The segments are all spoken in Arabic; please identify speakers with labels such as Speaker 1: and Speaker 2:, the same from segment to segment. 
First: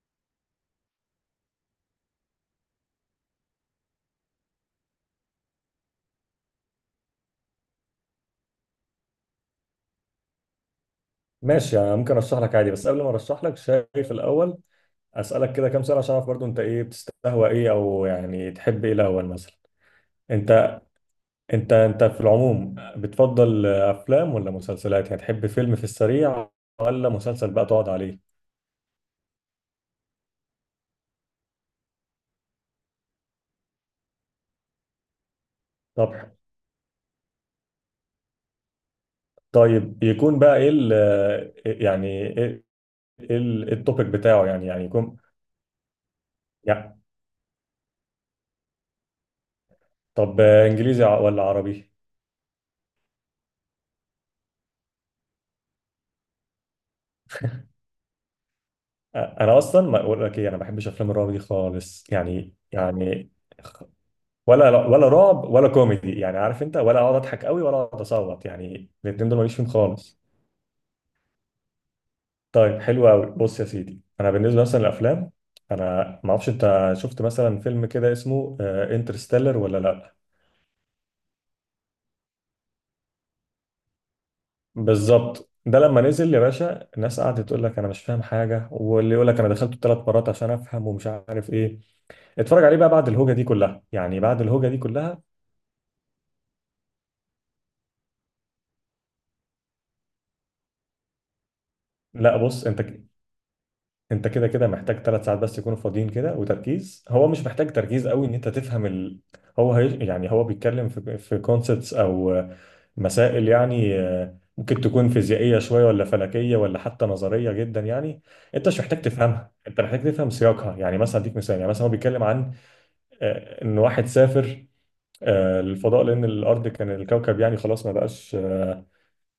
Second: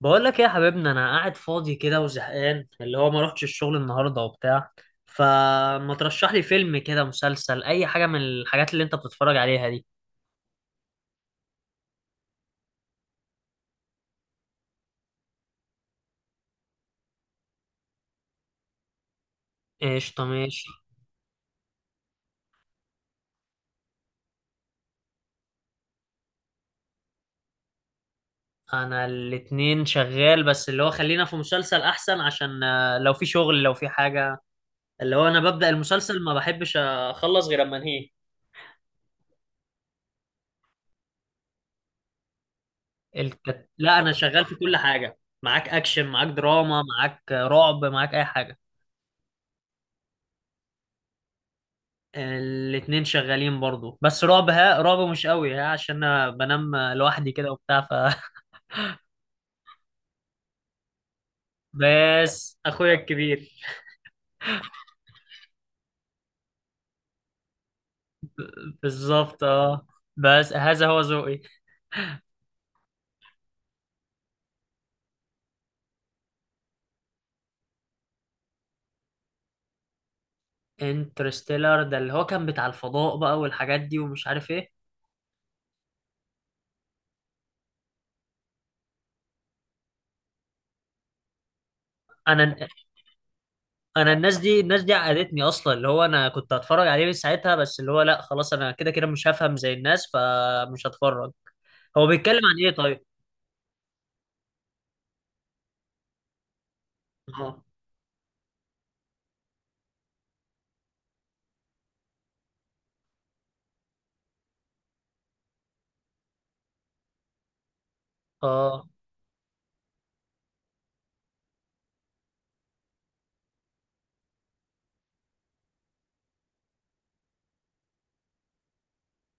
Speaker 1: بقول لك ايه يا حبيبنا؟ انا قاعد فاضي كده وزهقان، اللي هو ما روحتش الشغل النهارده وبتاع. فما ترشح لي فيلم كده، مسلسل، اي حاجه من الحاجات اللي انت بتتفرج عليها دي.
Speaker 2: ماشي، يعني ممكن ارشح لك عادي. بس قبل ما ارشح لك شايف الاول اسالك كده كام سؤال عشان اعرف برضو انت ايه بتستهوى، ايه، او يعني تحب ايه الاول. مثلا
Speaker 1: قشطه، ماشي.
Speaker 2: انت انت في العموم بتفضل افلام ولا مسلسلات؟ يعني تحب فيلم في السريع، ولا مسلسل بقى تقعد عليه؟
Speaker 1: انا الاتنين شغال، بس اللي هو خلينا في مسلسل احسن عشان لو في شغل لو في حاجه اللي هو انا ببدأ
Speaker 2: طب
Speaker 1: المسلسل ما بحبش اخلص غير اما انهيه.
Speaker 2: طيب يكون بقى ايه ال... يعني ايه؟
Speaker 1: لا
Speaker 2: التوبيك
Speaker 1: انا شغال
Speaker 2: بتاعه
Speaker 1: في
Speaker 2: يعني
Speaker 1: كل
Speaker 2: يعني يكون
Speaker 1: حاجه. معاك اكشن، معاك دراما،
Speaker 2: يعني.
Speaker 1: معاك رعب، معاك اي حاجه.
Speaker 2: انجليزي ولا عربي؟
Speaker 1: الاتنين شغالين برضو، بس رعب ها، رعب مش قوي ها، عشان انا بنام لوحدي كده وبتاع ف
Speaker 2: انا اصلا ما اقول لك ايه، انا ما بحبش افلام الرعب دي خالص، يعني
Speaker 1: بس اخويا
Speaker 2: يعني
Speaker 1: الكبير.
Speaker 2: ولا رعب ولا كوميدي، يعني عارف انت، ولا اقعد اضحك قوي ولا اقعد اصوت، يعني الاثنين دول
Speaker 1: بالظبط،
Speaker 2: ماليش فيهم
Speaker 1: اه.
Speaker 2: خالص.
Speaker 1: بس هذا هو ذوقي.
Speaker 2: طيب حلو قوي. بص يا سيدي، انا بالنسبه مثلا للافلام، انا ما اعرفش انت شفت مثلا فيلم كده اسمه انترستيلر ولا لا؟
Speaker 1: انترستيلر ده اللي هو كان بتاع الفضاء بقى والحاجات دي ومش عارف ايه.
Speaker 2: بالظبط، ده لما نزل يا باشا الناس قعدت تقول لك انا مش فاهم حاجه، واللي يقول لك انا دخلته 3 مرات عشان افهم ومش عارف ايه.
Speaker 1: انا
Speaker 2: اتفرج عليه بقى بعد الهوجه دي كلها،
Speaker 1: انا
Speaker 2: يعني
Speaker 1: الناس
Speaker 2: بعد
Speaker 1: دي،
Speaker 2: الهوجه دي
Speaker 1: الناس دي
Speaker 2: كلها.
Speaker 1: عقدتني اصلا، اللي هو انا كنت هتفرج عليه من ساعتها، بس اللي هو لا خلاص انا كده كده مش هفهم زي الناس، فمش هتفرج. هو
Speaker 2: لا،
Speaker 1: بيتكلم
Speaker 2: بص،
Speaker 1: عن ايه
Speaker 2: انت
Speaker 1: طيب؟
Speaker 2: انت كده كده محتاج 3 ساعات بس يكونوا فاضيين كده وتركيز. هو مش
Speaker 1: اه.
Speaker 2: محتاج تركيز قوي ان انت تفهم ال... يعني هو بيتكلم في كونسبتس او مسائل، يعني ممكن تكون فيزيائيه شويه، ولا فلكيه، ولا حتى نظريه جدا يعني. انت مش
Speaker 1: اه.
Speaker 2: محتاج تفهمها، انت محتاج تفهم سياقها. يعني مثلا اديك مثال، يعني مثلا هو بيتكلم عن ان واحد سافر للفضاء، لان الارض كان الكوكب يعني خلاص ما بقاش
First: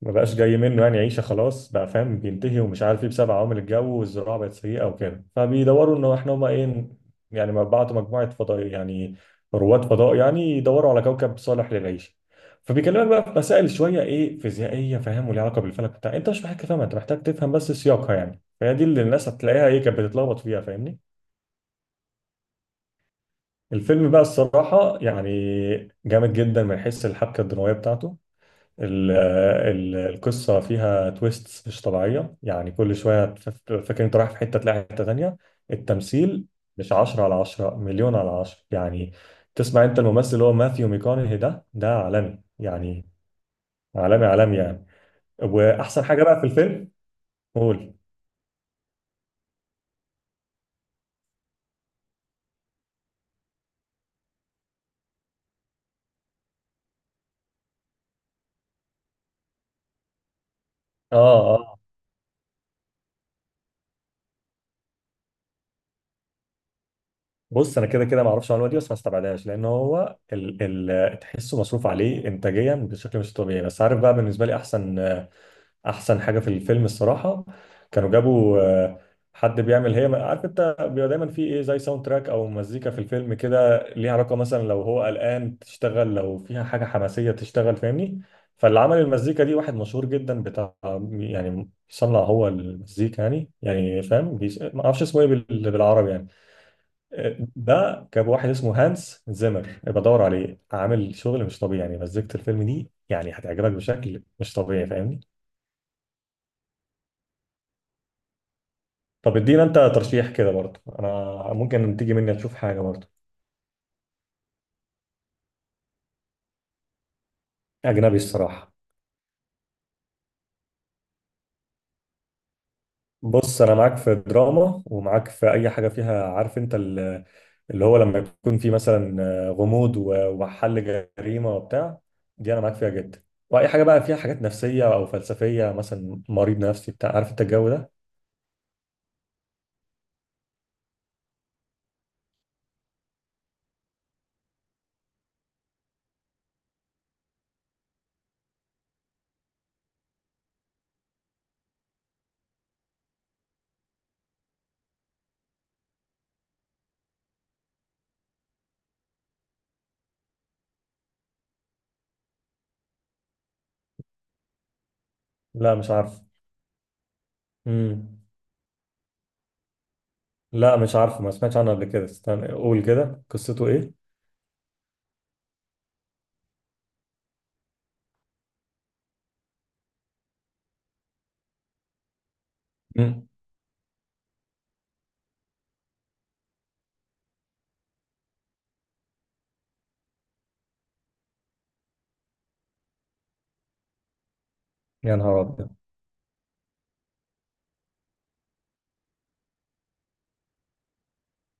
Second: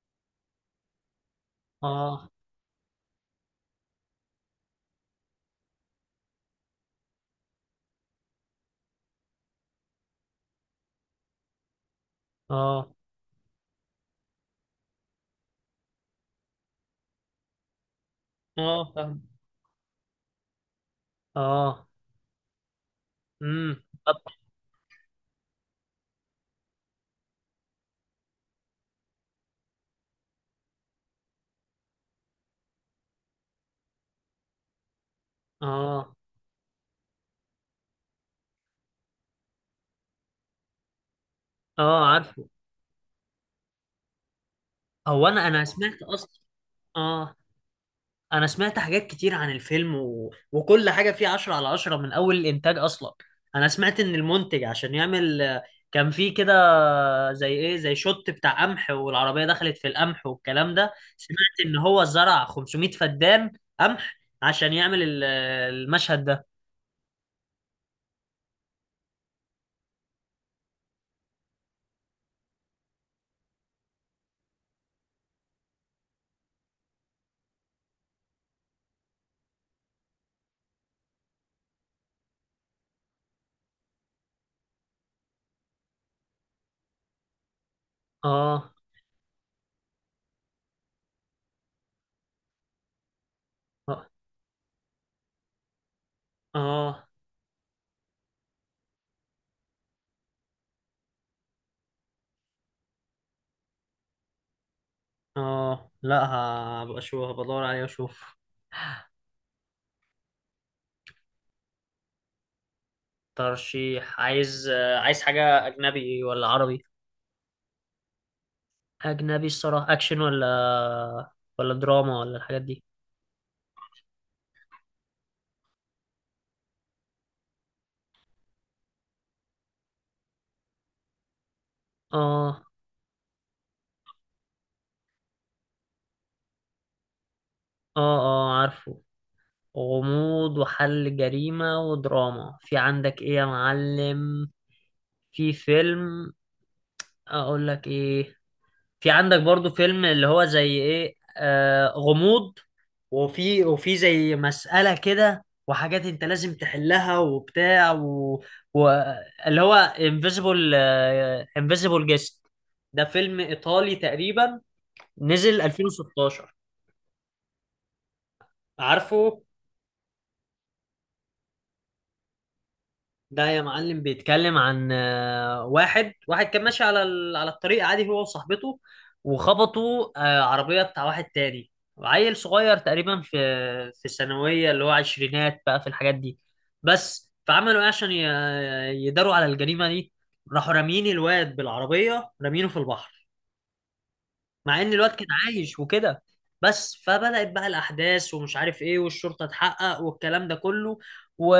Speaker 2: ما بقاش جاي منه، يعني عيشه خلاص بقى فاهم
Speaker 1: اه.
Speaker 2: بينتهي ومش عارف ايه، بسبب عوامل الجو والزراعه بقت سيئه وكده. فبيدوروا انه احنا هما ايه، يعني ما بعتوا مجموعه فضاء يعني رواد فضاء يعني يدوروا على كوكب صالح للعيشه.
Speaker 1: اه.
Speaker 2: فبيكلمك بقى في مسائل شويه ايه، فيزيائيه فاهم، وليها علاقه بالفلك بتاع. انت مش محتاج تفهمها، انت محتاج تفهم بس سياقها. يعني فهي دي
Speaker 1: اه،
Speaker 2: اللي
Speaker 1: فاهم.
Speaker 2: الناس هتلاقيها ايه، كانت بتتلخبط فيها، فاهمني.
Speaker 1: اه.
Speaker 2: الفيلم
Speaker 1: طب
Speaker 2: بقى الصراحه يعني جامد جدا من حيث الحبكه الدراميه بتاعته. القصة فيها تويستس مش طبيعية، يعني كل شوية فاكر انت رايح في حتة تلاقي حتة تانية.
Speaker 1: اه.
Speaker 2: التمثيل مش 10/10، 1000000/10 يعني. تسمع انت الممثل اللي هو ماثيو ميكونهي، ده
Speaker 1: اه،
Speaker 2: عالمي
Speaker 1: عارفه.
Speaker 2: يعني، عالمي عالمي يعني.
Speaker 1: هو انا سمعت
Speaker 2: واحسن حاجة
Speaker 1: اصلا.
Speaker 2: بقى في الفيلم،
Speaker 1: اه،
Speaker 2: قول.
Speaker 1: انا سمعت حاجات كتير عن الفيلم و... وكل حاجه فيه عشرة على عشرة من اول الانتاج اصلا. انا سمعت ان المنتج عشان يعمل كان فيه كده زي ايه، زي شوت بتاع قمح والعربيه دخلت في القمح والكلام ده.
Speaker 2: اه
Speaker 1: سمعت ان
Speaker 2: اه.
Speaker 1: هو زرع 500 فدان قمح عشان يعمل المشهد ده.
Speaker 2: بص، انا كده كده ما اعرفش المعلومه دي، بس ما استبعدهاش، لان هو ال تحسه مصروف عليه انتاجيا بشكل مش طبيعي. بس عارف بقى بالنسبه لي، احسن حاجه في الفيلم الصراحه، كانوا جابوا حد بيعمل، هي عارف انت بيبقى دايما في ايه زي ساوند تراك او مزيكا في الفيلم كده، ليها علاقه، مثلا لو هو قلقان تشتغل، لو فيها حاجه حماسيه تشتغل، فاهمني.
Speaker 1: اه.
Speaker 2: فاللي عمل المزيكا دي واحد مشهور جدا بتاع، يعني صنع هو المزيكا يعني، يعني
Speaker 1: اه.
Speaker 2: فاهم، ما اعرفش اسمه ايه بالعربي يعني.
Speaker 1: اه.
Speaker 2: ده جاب واحد اسمه هانس زيمر، يبقى دور عليه، عامل شغل مش طبيعي، يعني مزيكة الفيلم دي يعني هتعجبك بشكل مش طبيعي، فاهمني.
Speaker 1: لا هبقى اشوف، هبقى ادور عليه واشوف.
Speaker 2: طب ادينا انت ترشيح كده برضه، انا ممكن تيجي مني تشوف حاجه برضه.
Speaker 1: ترشيح؟ عايز عايز حاجة أجنبي ولا عربي؟
Speaker 2: اجنبي الصراحه.
Speaker 1: أجنبي الصراحة، أكشن ولا ولا دراما ولا الحاجات دي؟
Speaker 2: بص، انا معاك في دراما، ومعاك في اي حاجه فيها عارف انت ال-، اللي هو لما يكون في مثلا غموض وحل جريمه وبتاع، دي انا
Speaker 1: آه.
Speaker 2: معاك فيها جدا. واي حاجه بقى فيها حاجات نفسيه او فلسفيه، مثلا مريض نفسي بتاع، عارف انت الجو ده.
Speaker 1: آه. آه، عارفه. غموض وحل جريمة ودراما في عندك إيه يا معلم؟ في فيلم، أقول لك إيه، في عندك برضو فيلم اللي هو زي إيه، آه، غموض وفي زي مسألة كده وحاجات انت لازم تحلها وبتاع و... و... اللي هو انفيزيبل، انفيزيبل جيست. ده فيلم ايطالي تقريبا، نزل
Speaker 2: لا مش عارف.
Speaker 1: 2016.
Speaker 2: امم.
Speaker 1: عارفه؟
Speaker 2: لا مش عارفه، ما سمعتش عنه قبل كده. استنى، قول كده
Speaker 1: ده يا
Speaker 2: قصته
Speaker 1: معلم
Speaker 2: ايه.
Speaker 1: بيتكلم عن واحد كان ماشي على على الطريق عادي هو وصاحبته، وخبطوا عربية بتاع واحد تاني، عيل صغير تقريبا
Speaker 2: امم.
Speaker 1: في في الثانوية، اللي هو عشرينات بقى في الحاجات دي. بس فعملوا ايه عشان يداروا على الجريمة دي؟ راحوا رامين الواد بالعربية، رامينه في البحر، مع ان الواد
Speaker 2: يا
Speaker 1: كان
Speaker 2: نهار أبيض.
Speaker 1: عايش وكده. بس فبدأت بقى الأحداث ومش عارف إيه والشرطة تحقق والكلام ده كله و...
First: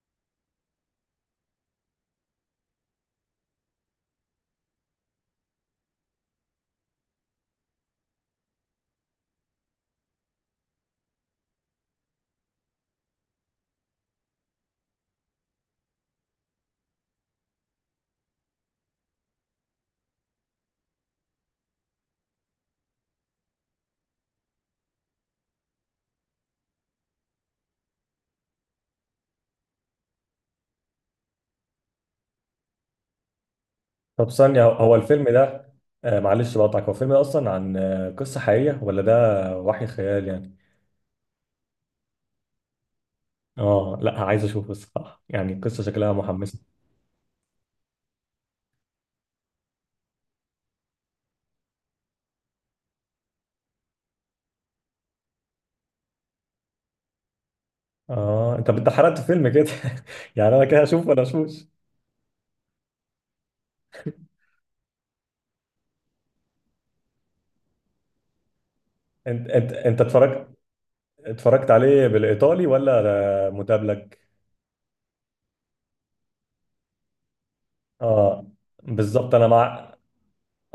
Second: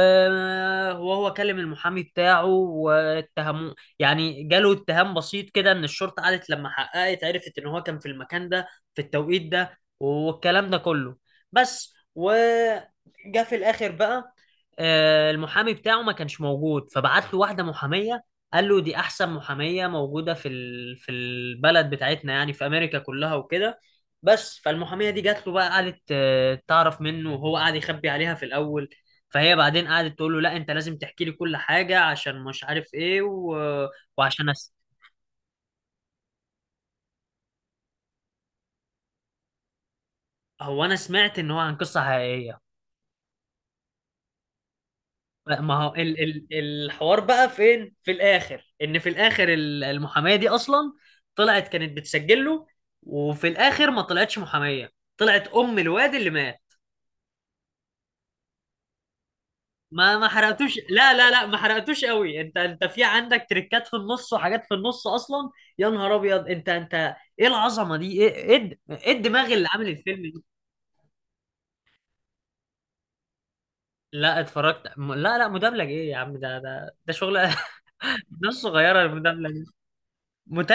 Speaker 1: وهو كلم المحامي بتاعه واتهموه، يعني جاله اتهام بسيط كده إن الشرطة قعدت لما حققت عرفت إن هو كان في المكان ده في التوقيت ده والكلام ده كله. بس وجا في الآخر بقى المحامي بتاعه ما كانش موجود فبعت له واحدة محامية، قال له دي احسن محاميه موجوده في في البلد بتاعتنا يعني في امريكا كلها وكده. بس فالمحاميه دي جات له بقى، قعدت تعرف منه وهو قعد يخبي عليها في الاول. فهي بعدين قعدت تقول له لا انت لازم تحكي لي كل حاجه عشان مش عارف ايه و...
Speaker 2: طب
Speaker 1: وعشان
Speaker 2: ثانية، هو
Speaker 1: أس...
Speaker 2: هو الفيلم ده، آه معلش بقطعك، هو الفيلم ده أصلا عن آه قصة حقيقية، ولا ده وحي خيال يعني؟
Speaker 1: هو انا سمعت ان هو عن قصه حقيقيه.
Speaker 2: آه لا، عايز أشوفه الصراحة، يعني
Speaker 1: ما
Speaker 2: قصة
Speaker 1: هو
Speaker 2: شكلها محمسة.
Speaker 1: الحوار بقى فين في الاخر، ان في الاخر المحاميه دي اصلا طلعت كانت بتسجل له، وفي الاخر ما طلعتش محاميه، طلعت ام الواد اللي مات.
Speaker 2: آه، أنت حرقت فيلم كده.
Speaker 1: ما
Speaker 2: يعني أنا
Speaker 1: حرقتوش،
Speaker 2: كده أشوف
Speaker 1: لا
Speaker 2: ولا
Speaker 1: لا لا، ما
Speaker 2: أشوفش؟
Speaker 1: حرقتوش قوي، انت انت في عندك تريكات في النص وحاجات في النص اصلا. يا نهار ابيض، انت انت ايه العظمه دي؟ ايه، ايه
Speaker 2: أنت
Speaker 1: الدماغ اللي
Speaker 2: أنت
Speaker 1: عامل
Speaker 2: أنت
Speaker 1: الفيلم دي؟
Speaker 2: اتفرجت، عليه بالإيطالي، ولا ده مدبلج؟
Speaker 1: لا اتفرجت لا لا، مدبلج؟ ايه يا عم، ده ده ده شغل
Speaker 2: آه
Speaker 1: ناس صغيره
Speaker 2: بالظبط. أنا
Speaker 1: المدبلج.
Speaker 2: مع.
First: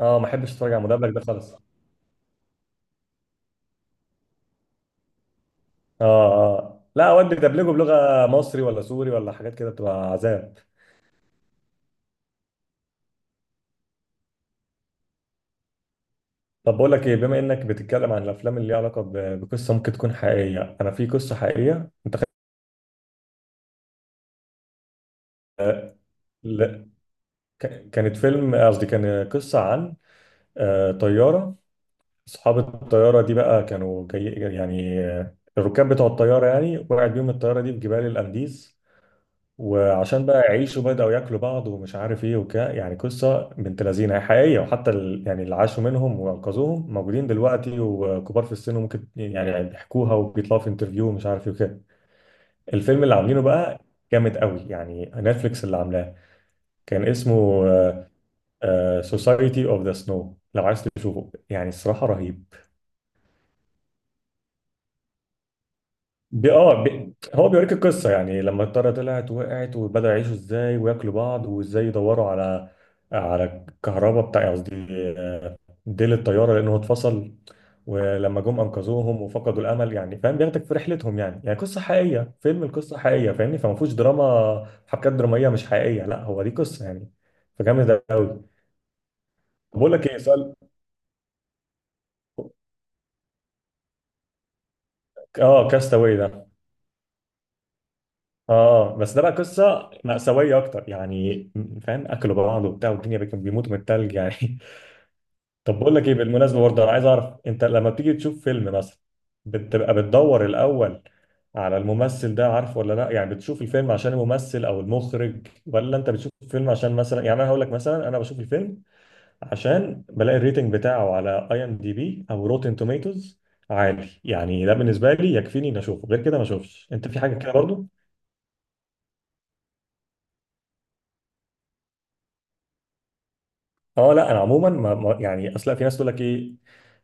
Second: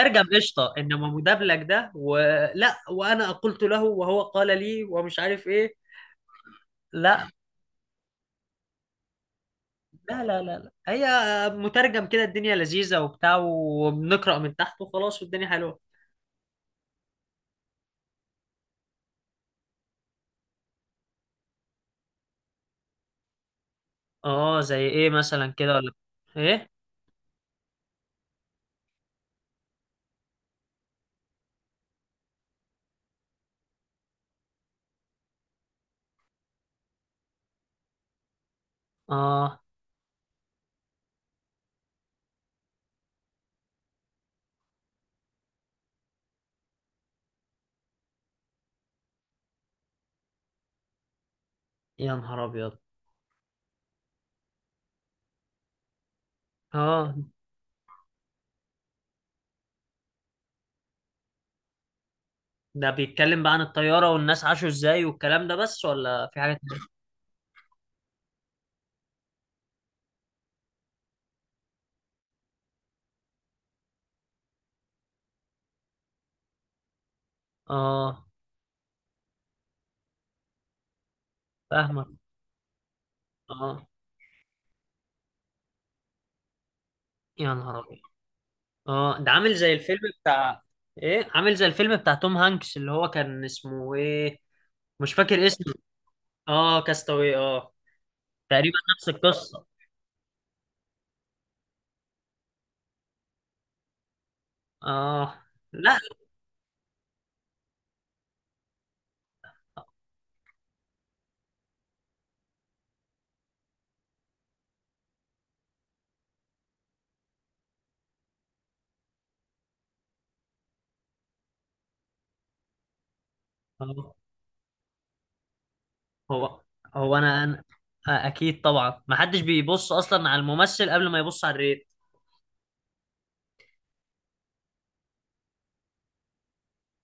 Speaker 2: آه، ما أحبش أتفرج
Speaker 1: قشطه،
Speaker 2: على
Speaker 1: انما
Speaker 2: مدبلج ده خالص.
Speaker 1: مدبلج ده، ولا وانا قلت له وهو قال لي ومش عارف ايه.
Speaker 2: آه آه لا،
Speaker 1: لا
Speaker 2: أود دبلجه بلغة مصري ولا سوري ولا حاجات كده بتبقى
Speaker 1: لا لا
Speaker 2: عذاب.
Speaker 1: لا، لا هي مترجم كده الدنيا لذيذه وبتاع، وبنقرا من تحت وخلاص والدنيا حلوه.
Speaker 2: طب بقول لك ايه، بما انك بتتكلم عن الافلام اللي ليها علاقه بقصه ممكن تكون حقيقيه، انا في قصه حقيقيه انت
Speaker 1: اه، زي ايه مثلا كده ولا؟ ايه؟
Speaker 2: ل- كانت فيلم، قصدي كان قصه عن طياره. اصحاب الطياره دي بقى كانوا جاي يعني، الركاب بتوع الطياره يعني، وقعت بيهم الطياره دي في جبال الانديز،
Speaker 1: اه.
Speaker 2: وعشان بقى يعيشوا بداوا ياكلوا بعض ومش عارف ايه وكده. يعني قصه بنت لذينه، هي حقيقيه، وحتى يعني اللي عاشوا منهم وانقذوهم موجودين دلوقتي وكبار في السن، وممكن يعني بيحكوها وبيطلعوا في انترفيو ومش عارف ايه وكده.
Speaker 1: يا نهار ابيض.
Speaker 2: الفيلم اللي عاملينه بقى جامد قوي يعني، نتفليكس اللي عاملاه، كان
Speaker 1: اه،
Speaker 2: اسمه سوسايتي اوف ذا سنو. لو عايز تشوفه يعني، الصراحة رهيب.
Speaker 1: ده بيتكلم بقى عن الطيارة والناس عاشوا ازاي والكلام ده بس ولا في حاجة تانية؟
Speaker 2: بي هو بيوريك القصة، يعني لما الطيارة طلعت وقعت وبدأوا يعيشوا ازاي وياكلوا بعض، وازاي يدوروا على على الكهرباء بتاع، قصدي ديل الطياره لانه اتفصل.
Speaker 1: اه،
Speaker 2: ولما جم انقذوهم وفقدوا الامل يعني، فاهم بياخدك في رحلتهم يعني، يعني قصه
Speaker 1: فاهمك.
Speaker 2: حقيقيه فيلم القصه حقيقيه، فاهمني. فما
Speaker 1: اه.
Speaker 2: فيهوش دراما حبكات دراميه مش حقيقيه، لا هو دي قصه يعني.
Speaker 1: يا نهار
Speaker 2: فجامد
Speaker 1: ابيض.
Speaker 2: قوي.
Speaker 1: اه، ده عامل زي
Speaker 2: بقول
Speaker 1: الفيلم
Speaker 2: لك ايه، سؤال.
Speaker 1: بتاع، ايه، عامل زي الفيلم بتاع توم هانكس اللي هو كان اسمه ايه؟ مش فاكر
Speaker 2: اه،
Speaker 1: اسمه.
Speaker 2: كاستاوي ده.
Speaker 1: اه، كاستاوي، اه. تقريبا
Speaker 2: اه
Speaker 1: نفس
Speaker 2: بس ده بقى
Speaker 1: القصة.
Speaker 2: قصه مأساويه اكتر يعني، فاهم، اكلوا بعض وبتاع، والدنيا كانوا بيموتوا من التلج يعني.
Speaker 1: اه.
Speaker 2: طب بقول
Speaker 1: لا.
Speaker 2: لك ايه بالمناسبه برضه، انا عايز اعرف انت لما بتيجي تشوف فيلم مثلا بتبقى بتدور الاول على الممثل ده، عارفه ولا لا؟ يعني بتشوف الفيلم عشان الممثل او المخرج، ولا انت بتشوف الفيلم عشان مثلا، يعني انا هقول لك مثلا، انا بشوف الفيلم عشان بلاقي الريتنج بتاعه على اي ام دي بي او روتن توميتوز عالي
Speaker 1: آه.
Speaker 2: يعني. ده بالنسبه لي يكفيني اني اشوفه، غير كده ما
Speaker 1: هو
Speaker 2: اشوفش. انت
Speaker 1: هو
Speaker 2: في حاجه كده برضه؟
Speaker 1: اكيد طبعا، ما حدش بيبص اصلا على الممثل قبل ما يبص على الريت.
Speaker 2: اه لا، انا عموما يعني، اصل في ناس تقول لك ايه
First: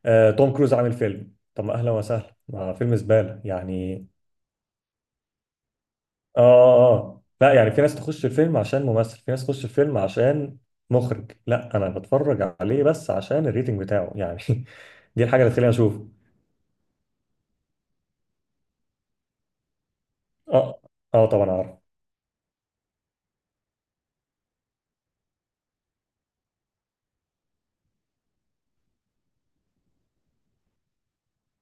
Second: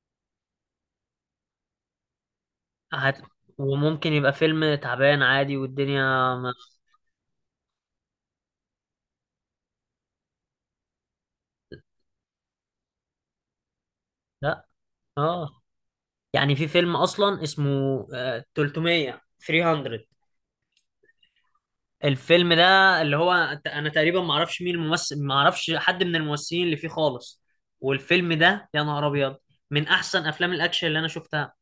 Speaker 2: توم كروز عامل فيلم، طب ما اهلا وسهلا ما فيلم
Speaker 1: هت...
Speaker 2: زباله يعني.
Speaker 1: وممكن يبقى فيلم تعبان عادي والدنيا
Speaker 2: اه
Speaker 1: ما...
Speaker 2: اه آه. لا يعني في ناس تخش الفيلم عشان ممثل، في ناس تخش الفيلم عشان مخرج. لا انا بتفرج عليه بس عشان الريتنج بتاعه يعني.
Speaker 1: لا.
Speaker 2: دي الحاجه اللي
Speaker 1: اه،
Speaker 2: تخليني اشوفه.
Speaker 1: يعني في فيلم اصلا اسمه 300. 300
Speaker 2: اه اه طبعا عارف.
Speaker 1: الفيلم ده، اللي هو انا تقريبا ما اعرفش مين الممثل، ما اعرفش حد من الممثلين اللي فيه خالص. والفيلم ده يا نهار ابيض من احسن افلام الاكشن اللي انا شفتها.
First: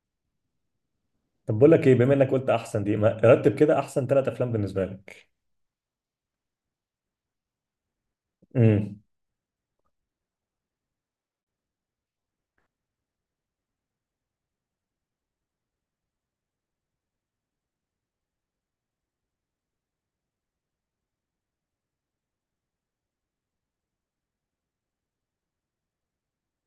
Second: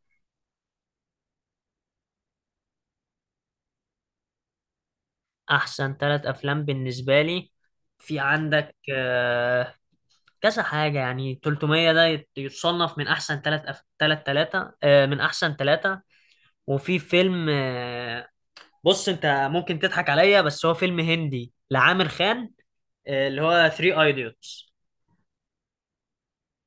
Speaker 2: طب بقول لك ايه، بما انك قلت احسن دي ما رتب كده احسن 3 افلام بالنسبه لك.
Speaker 1: احسن ثلاث افلام بالنسبه لي، في عندك
Speaker 2: امم.
Speaker 1: كذا حاجه يعني. 300 ده يتصنف من احسن ثلاث ثلاثه، من احسن ثلاثه. وفي فيلم بص انت ممكن تضحك عليا، بس هو فيلم هندي لعامر خان، اللي هو 3 ايديوتس.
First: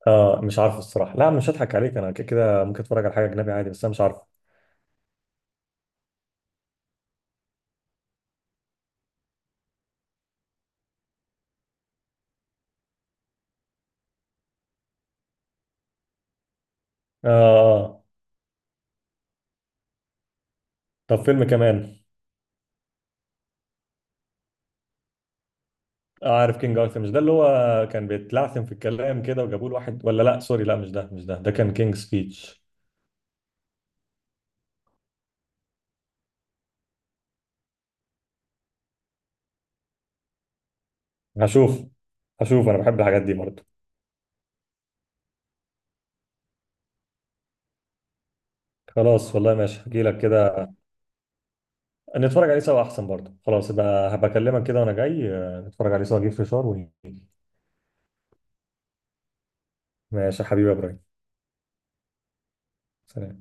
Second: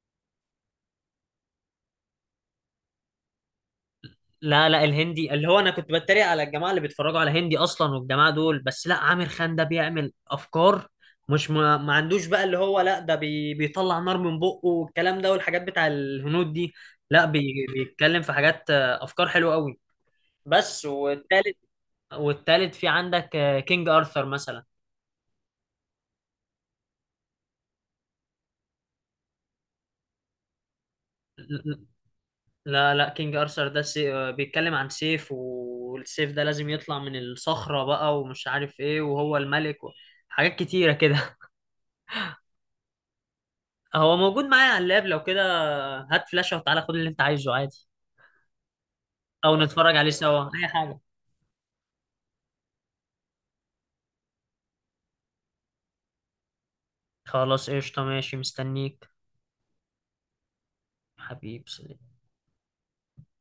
Speaker 2: اه مش عارفه الصراحه، لا مش هضحك عليك، انا كده كده ممكن اتفرج على حاجه اجنبي عادي، بس انا مش عارفه.
Speaker 1: لا لا، الهندي اللي هو انا كنت بتريق على الجماعه اللي بيتفرجوا على هندي اصلا والجماعه دول، بس لا عامر خان ده بيعمل افكار، مش ما عندوش بقى اللي هو لا ده بي بيطلع نار من بقه والكلام ده والحاجات بتاع الهنود دي، لا
Speaker 2: اه
Speaker 1: بي
Speaker 2: آه.
Speaker 1: بيتكلم في حاجات افكار حلوه قوي. بس
Speaker 2: طب فيلم
Speaker 1: والتالت،
Speaker 2: كمان.
Speaker 1: والتالت في عندك كينج ارثر
Speaker 2: آه عارف كينج ارثر. مش ده اللي هو كان بيتلعثم في الكلام كده وجابوا له واحد؟ ولا لا سوري، لا مش ده مش ده، ده كان
Speaker 1: مثلا.
Speaker 2: كينج سبيتش.
Speaker 1: لا لا، كينج ارثر ده سي... آه، بيتكلم عن سيف، والسيف ده لازم يطلع من الصخرة بقى ومش عارف ايه، وهو الملك و... حاجات كتيرة كده.
Speaker 2: هشوف هشوف، انا بحب الحاجات دي برضه.
Speaker 1: هو موجود معايا على اللاب، لو كده هات فلاشة وتعالى خد اللي انت عايزه عادي.
Speaker 2: خلاص والله،
Speaker 1: او
Speaker 2: ماشي،
Speaker 1: نتفرج
Speaker 2: هجي
Speaker 1: عليه
Speaker 2: لك
Speaker 1: سوا اي
Speaker 2: كده.
Speaker 1: حاجة.
Speaker 2: نتفرج عليه سوا احسن برضه، خلاص يبقى هبكلمك كده وانا جاي، نتفرج عليه سوا، اجيب فشار ونيجي.
Speaker 1: خلاص قشطة، ماشي، مستنيك.
Speaker 2: ماشي يا حبيبي يا ابراهيم.
Speaker 1: حبيبي، سلام.
Speaker 2: سلام.